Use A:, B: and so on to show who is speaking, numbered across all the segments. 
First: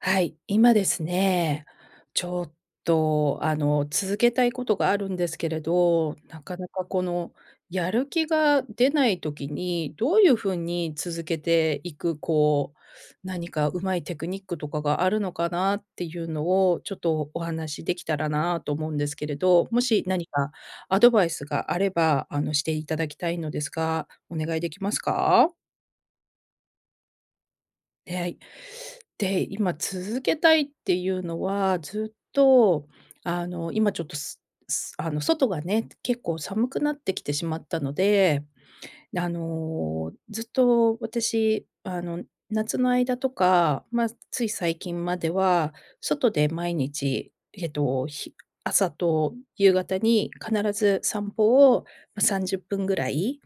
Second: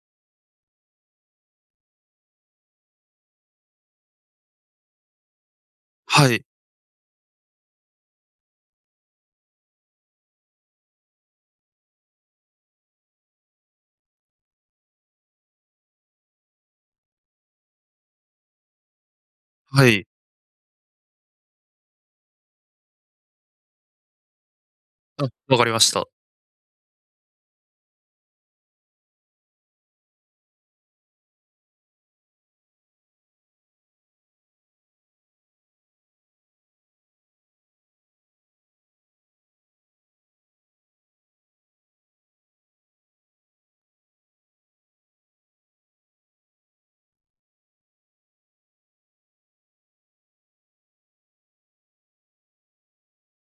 A: はい、今ですね、ちょっと、あの、続けたいことがあるんですけれど、
B: は
A: な
B: い。
A: かなかこのやる気が出ない時に、どういうふうに続けていく、こう、何かうまいテクニックとかがあるのかなっていうのを、ちょっとお話しできたらなと思うんですけれど。も
B: は
A: し、
B: い。
A: 何かアドバイスがあれば、あのしていただきたいのですが、お願いできます
B: あ、
A: か？
B: 分かりました。
A: え、はい。で、今続けたいっていうのは、ずっと、あの今ちょっとあの外がね、結構寒くなってきてしまったので。で、あの、ずっと私、あの夏の間とか、ま、つい最近までは、外で毎日、えっと、ひ朝と夕方に必ず散歩を30分ぐらい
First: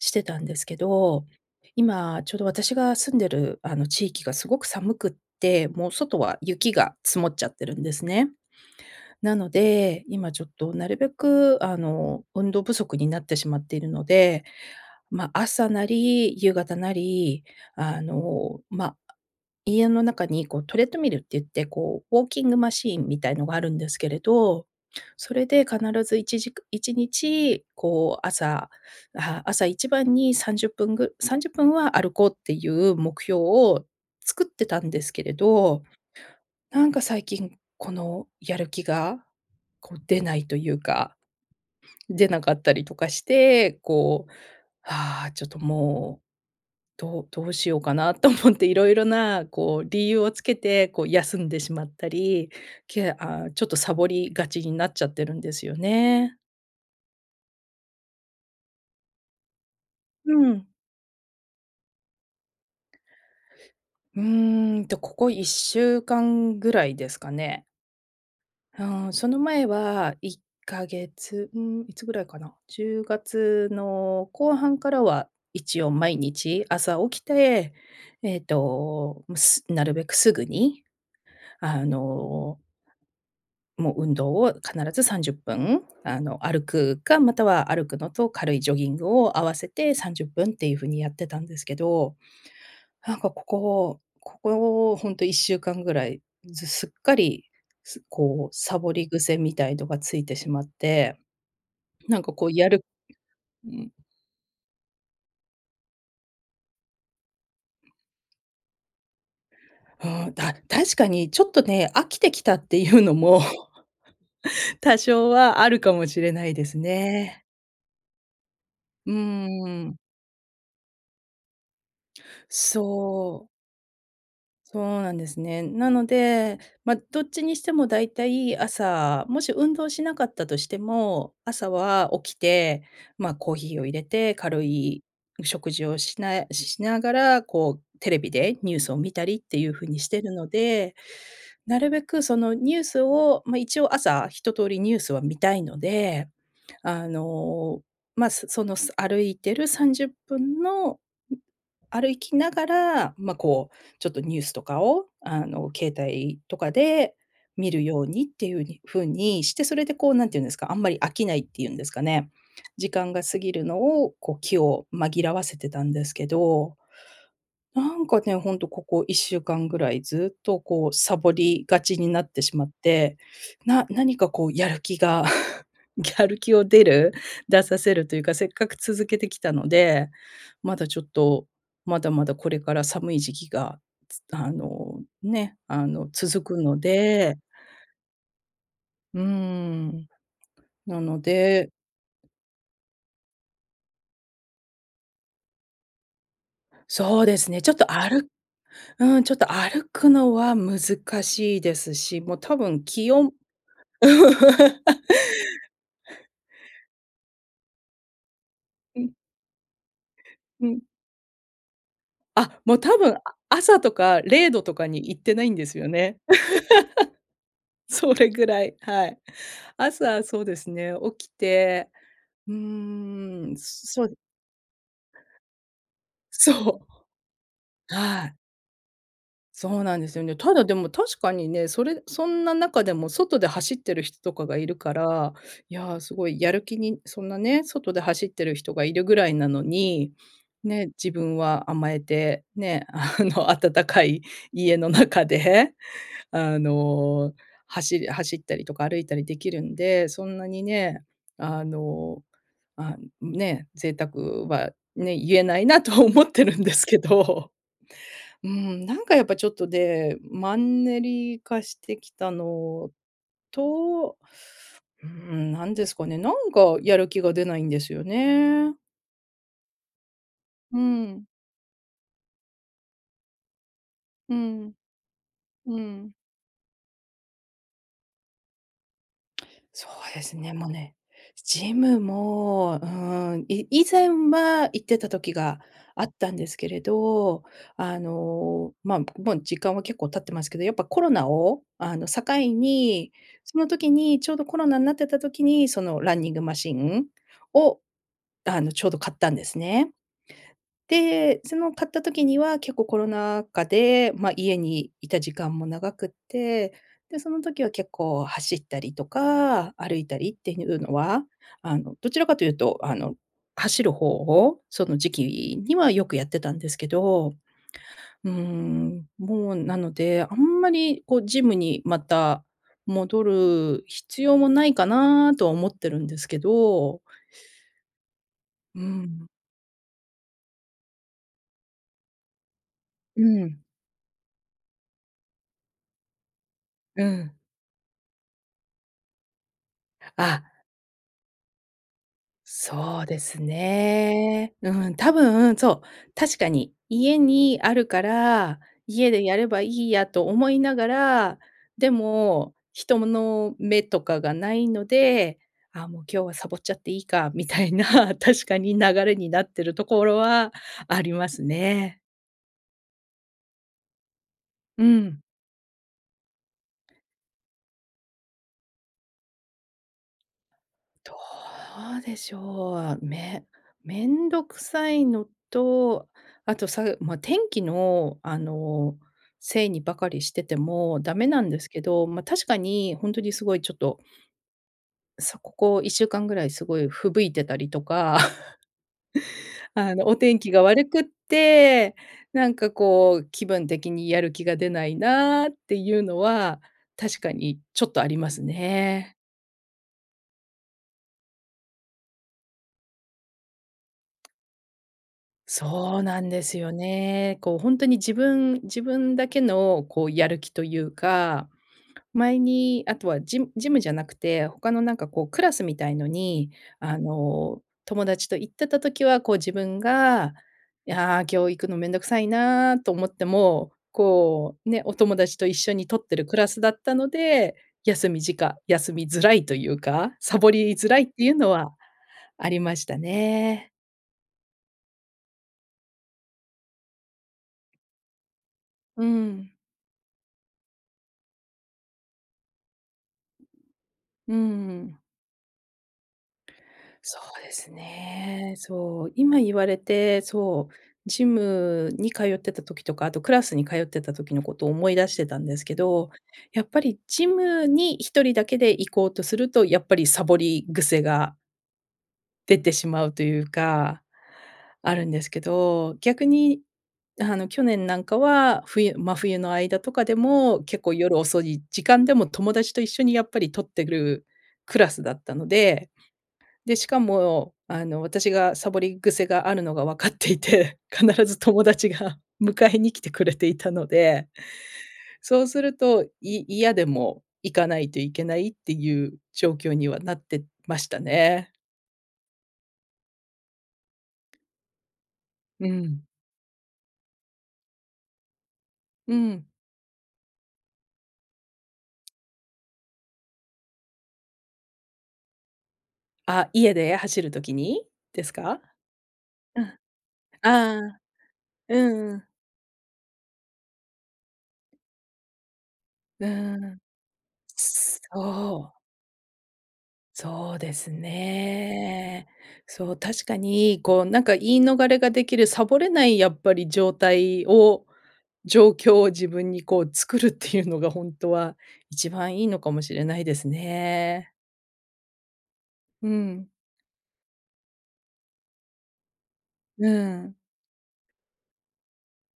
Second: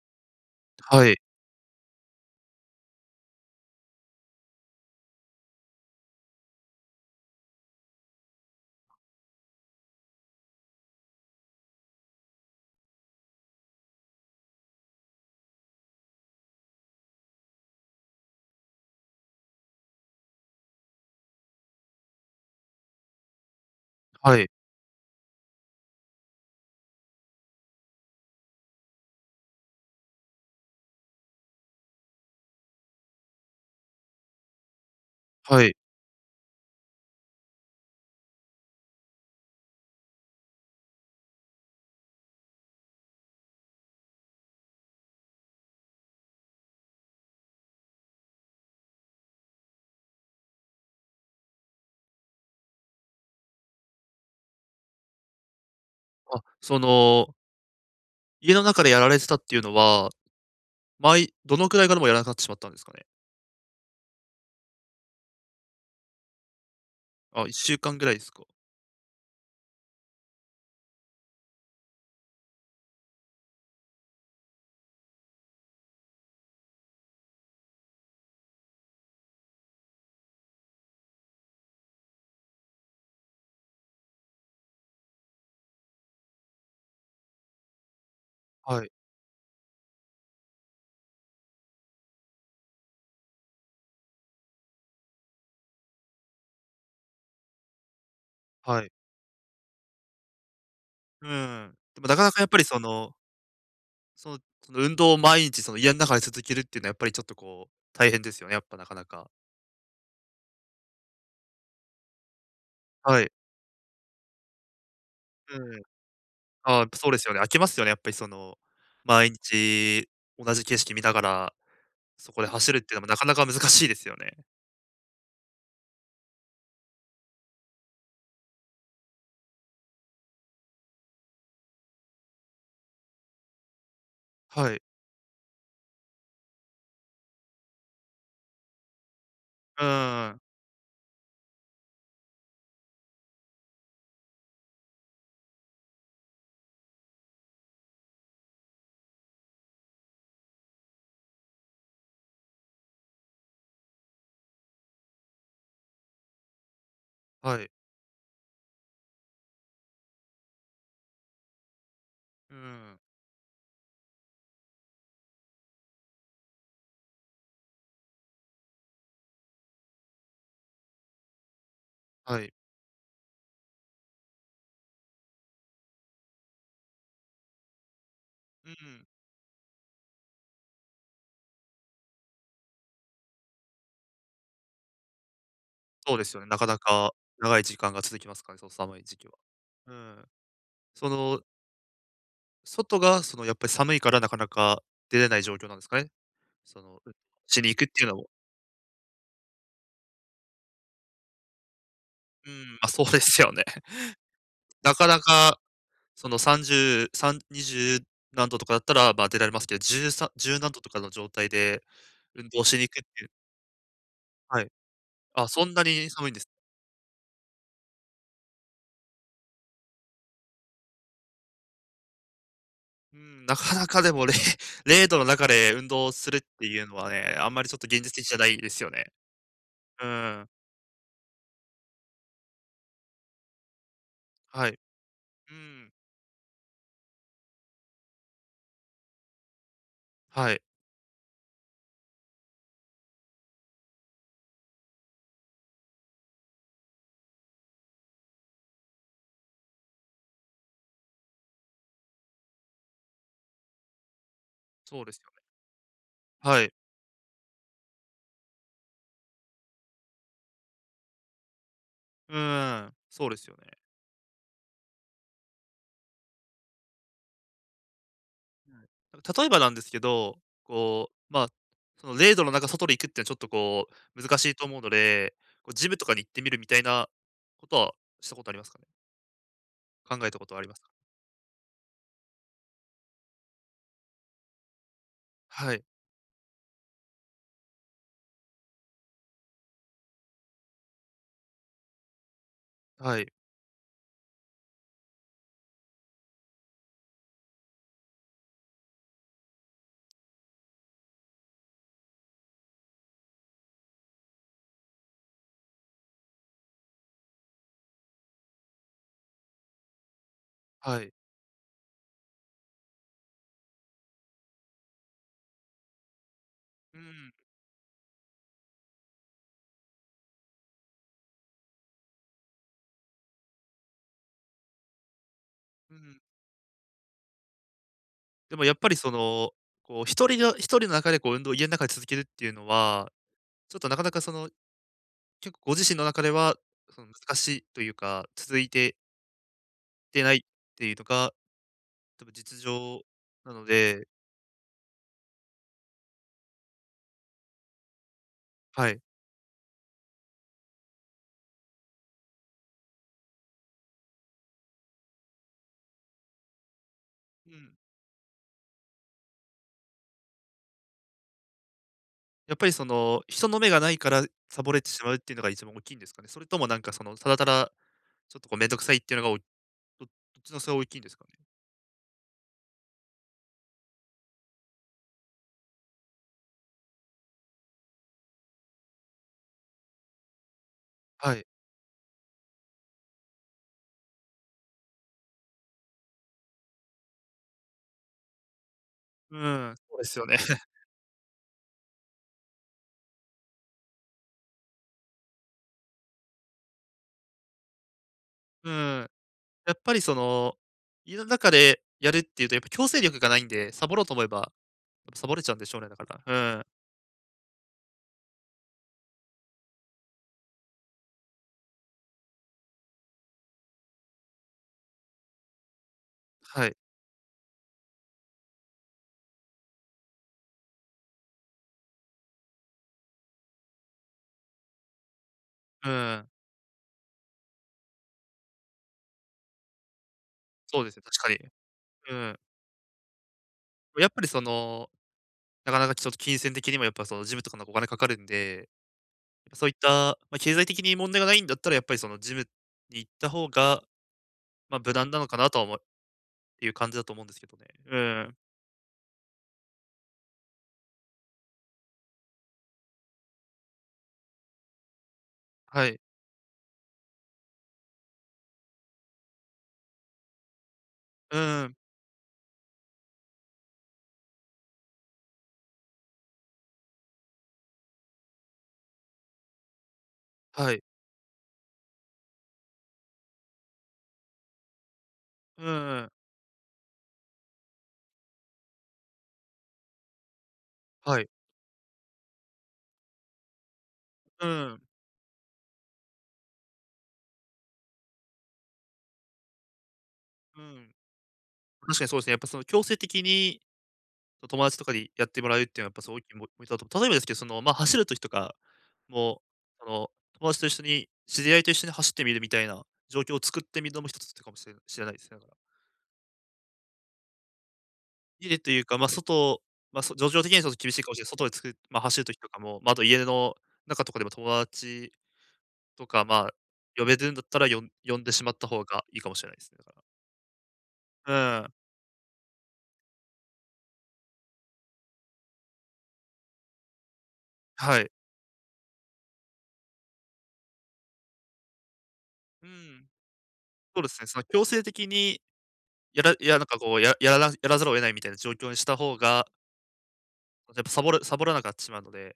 A: してたんですけ
B: はい。
A: ど。今、ちょうど私が住んでるあの地域がすごく寒くって、もう外は雪が積もっちゃってるんですね。なので、今ちょっとなるべくあの、運動不足になってしまっているので、まあ、朝なり、夕方なり、あの、ま、家の中にこうトレッドミルって言って、こう、ウォーキングマシーンみたいのがあるんですけれ
B: はい。
A: ど。それで必ずいちじく1日こう朝朝一番に30分ぐ30分は歩こうっていう目標を作ってたんですけれ
B: はい。
A: ど、なんか最近、このやる気がこう出ないというか。出なかったりとかして、こう、「ああ、ちょっともう、どうどうしようかな」と思って、色々なこう、理由をつけて、こう休んでしまったり、ケアちょっとサボりがちになっちゃってるんですよ
B: あ、
A: ね。
B: その家の中でやられてたっていうのは、
A: うん。
B: まいどのくらいからもうやらなくなってしまったんですかね？
A: うーん、と、ここ1週間ぐらいですか
B: あ、いっ
A: ね。
B: しゅうかんぐらいすか？
A: うーん、その前は1か月、うーん、いつぐらいかな？10月の後半からは一応毎日朝起きて、えっと、ん、すなるべくすぐに、あのもう運動を必ず30分、あの、歩くか、または歩くのと軽いジョ
B: は
A: ギ
B: い。
A: ングを合わせて30分っていうふうにやってたんですけど、なんかここここ、ほんと1週間ぐらい、ずすっかり、すこう、サ
B: はい。
A: ボり癖みたいのがついてしまって、
B: うーん、でも、な
A: な
B: か
A: ん
B: な
A: か
B: かや
A: こ
B: っ
A: う
B: ぱり、
A: や
B: そ
A: る
B: の
A: ん。
B: そう、その運動を毎日、その、家ん中で続けるっていうのは、やっぱり、ちょっと、こう、大変ですよね、やっぱ、なかなか。
A: うーん、だ確かにちょっとね、飽きてきたっていうの
B: はい。
A: も、多少
B: う
A: はあ
B: ー
A: る
B: ん。
A: かもしれないで
B: あ
A: す
B: あ、やっぱそうですよね。
A: ね。
B: 飽きますよね、やっぱり、その、
A: う
B: 毎
A: ーん。
B: 日同じ景色見ながら、そこで走るっていうのもなかな
A: そ
B: か
A: う。
B: 難しいですよね。
A: そうなんですね。なので、ま、どっちにしても大体、朝、もし運動しなかったとしても、朝は起きて、ま、コーヒーを入れて、軽
B: はい。
A: い食事をしなえしながら、こう、テレビでニュースを見たりっていう
B: う
A: ふうにしてる
B: ーん。
A: ので、なるべく、その、ニュースをま、一応、朝、一通りニュースは見たいので、あの、ま、そその、そ歩いてる30分の、ん、歩きながら、ま、こう、ちょっとニュースとかを、あの、携帯とかで
B: はい。
A: 見るようにっていうに風にして、それで、こう、何て言うんですか、あんまり飽きないっていうんですかね、
B: うー
A: 時
B: ん。
A: 間が過ぎるのを、こう、気を紛らわせてたんですけど、なんかね、ほんと、ここ1週間ぐらいずっと、こう、さぼりがちになっ
B: は
A: て
B: い。
A: しまって、な何かこうやる気が、やる気を出る出させるというか、せっか
B: うー
A: く続
B: ん。
A: けてきたので、まだちょっと、まだまだこれから寒い時期が、つあの、ね、あの
B: そうですよね、
A: 続
B: な
A: く
B: かな
A: の
B: か、
A: で
B: 長い時間が続きますからね、その寒い時
A: うー
B: 期は。う
A: ん、
B: ん。
A: な
B: そ
A: の
B: の
A: で
B: 外がそのやっぱり寒いからなかなか出れない状況なんですかね。その、う
A: そうです
B: ち
A: ね、ち
B: に
A: ょっ
B: 行くっ
A: と
B: てい
A: あ
B: うのも。
A: るうん、ちょっと歩くのは難しいですし、もう
B: うー
A: 多
B: ん
A: 分
B: あ、そう
A: 気
B: で
A: 温
B: すよね。なかなか、その30、3二十何度とかだった
A: うん。
B: らば、出られますけど、じゅうさ十
A: う
B: 何度
A: ん。
B: とかの状態で運
A: あ、
B: 動
A: も
B: し
A: う
B: に行
A: 多
B: くっ
A: 分、
B: て
A: あ
B: いう
A: 朝とかれい
B: は
A: ど
B: い。
A: とかにいってな
B: あ、
A: いん
B: そ
A: で
B: ん
A: す
B: な
A: よ
B: に
A: ね。
B: 寒いんです。
A: それぐらい、はい。朝そうですね、起きて、う
B: うん、
A: ーん、
B: なかなか
A: そう
B: で
A: で
B: も、れい0度の中で運動するって
A: そ
B: いう
A: う。
B: のはね、あんまりちょっと現実
A: は
B: 的じ
A: い。
B: ゃないですよね。
A: そうなん
B: う
A: ですよね。
B: ーん。
A: ただでも確かにね、それそんな中でも外で走ってる人かがい
B: はい。
A: るか
B: う
A: ら、
B: ー
A: い
B: ん。
A: や、すごいやる気に、そんなね、外で走ってる人がいるぐらいなのに、
B: はい。
A: ね、自分は甘えて、ね、あの、温かい家の中で、あの。走り走ったりとか歩いたりできるんで、そんなにね、あ、ね、贅沢は
B: そうで
A: ね
B: すよ
A: 言
B: ね。
A: えないなと思ってるん
B: は
A: で
B: い。
A: すけど。うん、なんかやっぱちょっとね、マンネリ化してきた
B: うー
A: の
B: ん、そうですよね。
A: と、うん、何ですかね、なんかやる気が出ないんですよ
B: は
A: ね。
B: い、例えばなんですけど、
A: う
B: こ
A: ん。
B: う、まあ、その0度の中外に行くっていうのはちょっとこう
A: う
B: 難しいと
A: ん、
B: 思うので、こう
A: う
B: ジムと
A: ん。
B: かに行ってみるみたいなことはしたことありますかね？
A: そう
B: 考
A: で
B: え
A: す
B: たこ
A: ね、
B: とはあ
A: も
B: り
A: う
B: ますか？
A: ね、ジムも、うーん、い以前は行ってた時が
B: はい。
A: あったんですけれど、あの、まあ、もう時間は結構経ってますけど、やっぱコロナを、あの、境に、
B: はい。
A: その時にちょうどコロナんなってた時に、そのランニングマシンを、あの、ちょうど買ったんですね。で、その買った時には結構コロナ禍で、ま、家にいた時間も長くて、で、その時は結構走ったりとか、歩いたりっていうの
B: はい。
A: は、あの、どちらかというと、あの、走る方を、その時期にはよくやってたんですけ
B: うん。
A: ど、うーん、もう、なので、あんまり、こう、ジムにまた戻る必要もないかなとは思って
B: う
A: るんで
B: ん。
A: すけど
B: でも、やっ
A: う
B: ぱりそ
A: ん。
B: の、こう、1人の1人の中でこう、運動を家ん中で続けるっていうのは、
A: うん。
B: ちょっと、なかなかその、結構ご自身の中では、そ
A: う
B: の
A: ん。
B: 難しいというか、続いててないっ
A: あ。
B: ていうとか、多分実情
A: そうです
B: なので。
A: ね。うん、多分、そう、確かに、家にあるから、
B: はい。
A: 家でやればいいやと思いながら、でも、人もの目とかがないので、「あ、もう今日はサボっちゃっていいか」み
B: う
A: た
B: ん。
A: いな、確かに流れになってるところはありますね。
B: やっぱりその、人の目がないからサボれ
A: う
B: てしまうっ
A: ん。
B: ていうのが一番大きいんですかね？それともなんかその、ただただちょっとこう面倒くさいっていうのがおどどっちのそう大きいんで
A: ど
B: すかね？
A: うでしょう。め面倒くさいのと、あとさ、うま、天気のあの、せいにばかりしててもダメ
B: は
A: な
B: い。
A: んですけど、ま、確かに本当にすごいちょっとそう、ここ1週間ぐらいすごい吹雪いてたりとか、
B: う ーん、そ
A: あ
B: うで
A: のお
B: すよね。
A: 天気が 悪くって、なんかこう気分的にやる気が出ないなっていうのは、確かにちょっとあります
B: うーん、
A: ね。
B: やっぱり、その、家の中でやるっていうと、やっぱ強制力がないんで、サボろうと思えば、サボれちゃうんでしょうね、だ
A: そう
B: か
A: なんで
B: ら。う
A: す
B: ん。
A: よね。こうほんとに自分自分だけのこうやる気というか、前に、あとはジジムじゃなくて、他のなんかこうクラスみたいのに、
B: はい。
A: あの友達と行ってた時は、こう自分が、「ああ、今日行くの面倒くさいな」と思っても、こう、ね、お友達と一緒に
B: う
A: 取っ
B: ー
A: てる
B: ん。
A: クラスだったので、休みじか休みづらいというか、サボり
B: そう
A: づ
B: です
A: ら
B: ね、
A: いっ
B: 確
A: て
B: か
A: い
B: に。
A: う
B: う
A: のは
B: ーん。
A: ありましたね。
B: もうやっぱり、その、なかなかちょっと金銭的にも、やっぱその、ジムとかのお金かかるんで、
A: うん。
B: そういった、ま、経済的に問題がないんだったら、やっぱりその、ジムに行った方が、
A: うー
B: ま、無
A: ん。
B: 難なのかなとは思ういう感じだと
A: そ
B: 思うんです
A: う
B: け
A: で
B: どね。
A: す
B: うん。
A: ね。そう、今言われて、そう、ジムに通ってた時とか、あと、クラスに通ってた時のことを思い出してたんですけ
B: はい。
A: ど、やっぱり、ジムに一人だけで行こうとすると、やっぱり、サボり癖が
B: うん。
A: でてしまうというか。あるんですけど、逆に、あの去年なんかは、冬真冬の間とかでも、
B: は
A: 結
B: い。
A: 構夜遅い時間でも、友達と一緒にやっぱり取ってぐるクラスだったの
B: うん
A: で、
B: うん。
A: で、しかもあの、私がサボり癖があるのがわかっていて、
B: は
A: 必
B: い。
A: ず友達が迎えに来てくれていたので、
B: うん。
A: そうすると、い嫌でも行かないといけないっていう状況にはなって
B: う
A: まし
B: ん。
A: たね。
B: 確かにそうですね。やっぱその、強制的にこう友達とかにやってもらうっ
A: う
B: ていうのは、やっぱ
A: ん。
B: すごいぎもみだと、例えばですけど、その、まあ、走る時とか
A: う
B: も、
A: ん。
B: あの、友達と一緒に知り合いと一緒に走ってみる、みたいな状況を作ってみるのもひとつってかもしれなしれないっす、ながら。
A: あ、家で走る時にです
B: 家で
A: か？
B: というか、ま、外
A: うん、あ
B: ま、そ状況的にはちょっと厳し
A: あ、
B: いかもしれない。外でつく
A: う
B: ま、
A: んう
B: 走る
A: ん。
B: 時とかも、まあ、家の中とかでも、友達とか、
A: う
B: まあ、
A: ーん。
B: 呼べるんだったら、よん呼
A: そ
B: んでしまった
A: う。
B: 方がいいかもしれない。だから。
A: そうです
B: うーん。
A: ね。そう、確かに、こうなんか言い逃れができるさぼれない、やっぱり状態を
B: はい。
A: 状況を自分にこう作るっていうのが、ほんとは1番いいの
B: う
A: かもしれ
B: ん。
A: ないです
B: そうですね、
A: ね。
B: その強制的に
A: う
B: やらい
A: ん。
B: やなんかこう、ややらなやらざるを得ないみたいな状況にした方が
A: うん。
B: やっぱ、さぼるさぼらなくなってしまうので、や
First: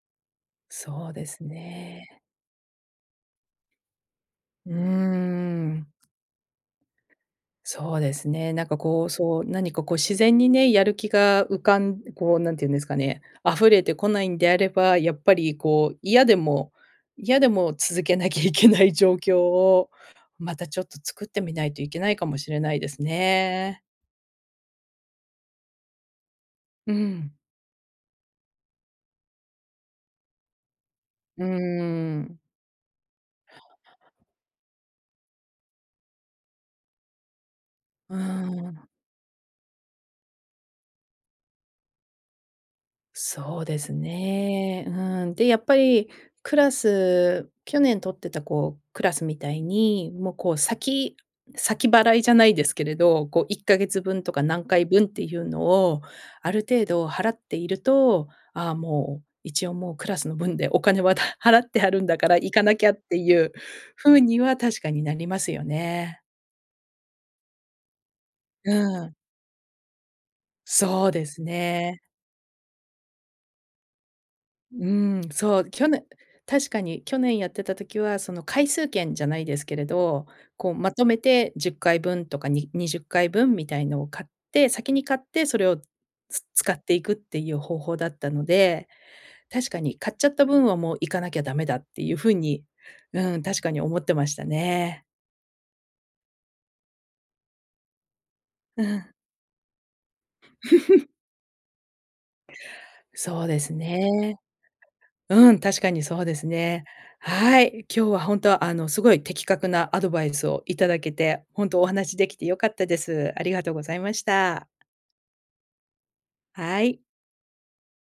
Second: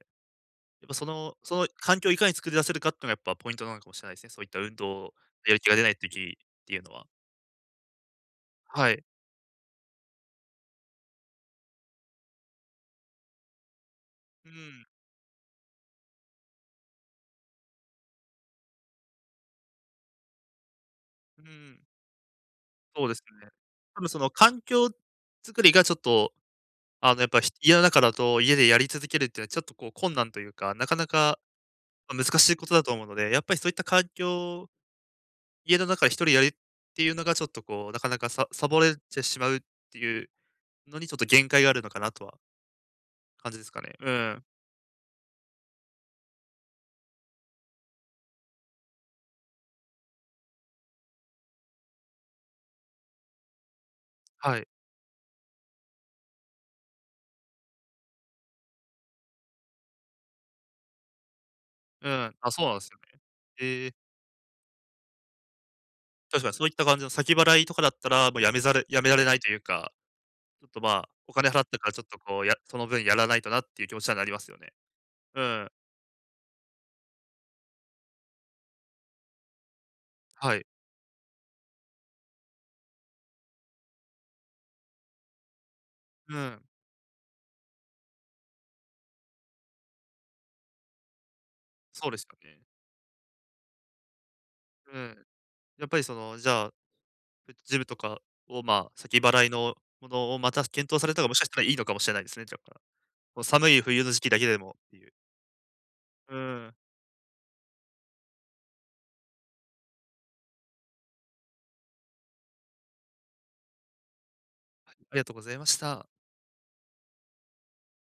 B: っぱ、そ
A: そうで
B: の
A: す
B: その環境をい
A: ね。
B: かに作り出せるかっていうのがやっぱポイントなのかもしれないですね。そういった
A: う
B: 運
A: ー
B: 動やる気が出
A: ん。
B: ない時っていうのは。
A: そうですね、なんか
B: はい。
A: こう、そう、何かこう自然にね、やる気が浮かんこう何て言うんですかね、溢れてこないん
B: う
A: であれ
B: ん。
A: ば、やっぱりこう、嫌でも嫌でも続けなきゃいけない状況を、またちょっと作って
B: う
A: みないと
B: ん。
A: いけないかもしれないです
B: そうですね。
A: ね。
B: 多分その環境作りがちょっと、
A: う
B: あの、やっ
A: ん。
B: ぱひ家の中だと家でやり続けるっていうのはちょっとこう困難というか、なかなか、っ
A: うー
B: ぱ、難
A: ん。
B: しいことだと思うので、やっぱりそういった環境家の中でひとりやる、っていうのがちょっとこうなか
A: う
B: な
A: ー
B: かささぼ
A: ん。
B: れてしまうっていうのに、ちょっと限界があるのかなとは感じ
A: そ
B: で
A: う
B: す
A: で
B: か
A: す
B: ね。うーん。
A: ね。うん。で、やっぱり、クラス去年取ってたこう、クラスみたいに、もうこう先先払いじゃないですけれど、こう1ヶ月分とか
B: は
A: 何
B: い。
A: 回分っていうのを、ある程度払っていると、ああもう、一応もうクラスの分でお金は、た払ってあるん
B: う
A: だか
B: ん、
A: ら、行
B: あ、
A: か
B: そうな
A: な
B: んで
A: き
B: す
A: ゃっ
B: よ
A: て
B: ね。
A: いう、
B: へえ。
A: 風には確かになりますよね。
B: 確かにそういった感じの先払いとかだったら、もう辞めざ
A: う
B: る辞め
A: ん。
B: られないというか、ちょっとま
A: そ
B: あ、
A: うで
B: お
A: す
B: 金払ったからち
A: ね。
B: ょっとこう、やその分やらないとなっていう気持ちにはなりますよね。
A: うーん、
B: う
A: そ
B: ーん。
A: う、きょね確かに去年やってた時は、その回数券じゃないですけれど、
B: はい。
A: こう、まとめて10回分とか、に20回分みたいのを買って先に買って、それを、
B: う
A: つ
B: ん。
A: 使っていくっていう方法だったので。確かに買っちゃった分はもう行かなきゃダメだって
B: そう
A: いう
B: です
A: 風
B: よ
A: に
B: ね。
A: うん。確かに思ってました
B: う
A: ね。
B: ん。やっぱりその、じゃあ、そうやって、ジムとかを、ま
A: う
B: あ、
A: ん。
B: 先払いのものをまた検討さ れたが、もしかしたらいいのかもしれないですね、じゃあ。も
A: そ
B: う
A: うで
B: 寒
A: す
B: い冬の時期だ
A: ね。
B: けでもっていう。
A: うん、確かにそうで
B: う
A: す
B: ん。
A: ね。はい。今日はほんと、あの、すごい的確なアドバイスをいただけて、ほんとお話しできて良かったです。ありがとうございました。
B: ありがとございました。
A: はい。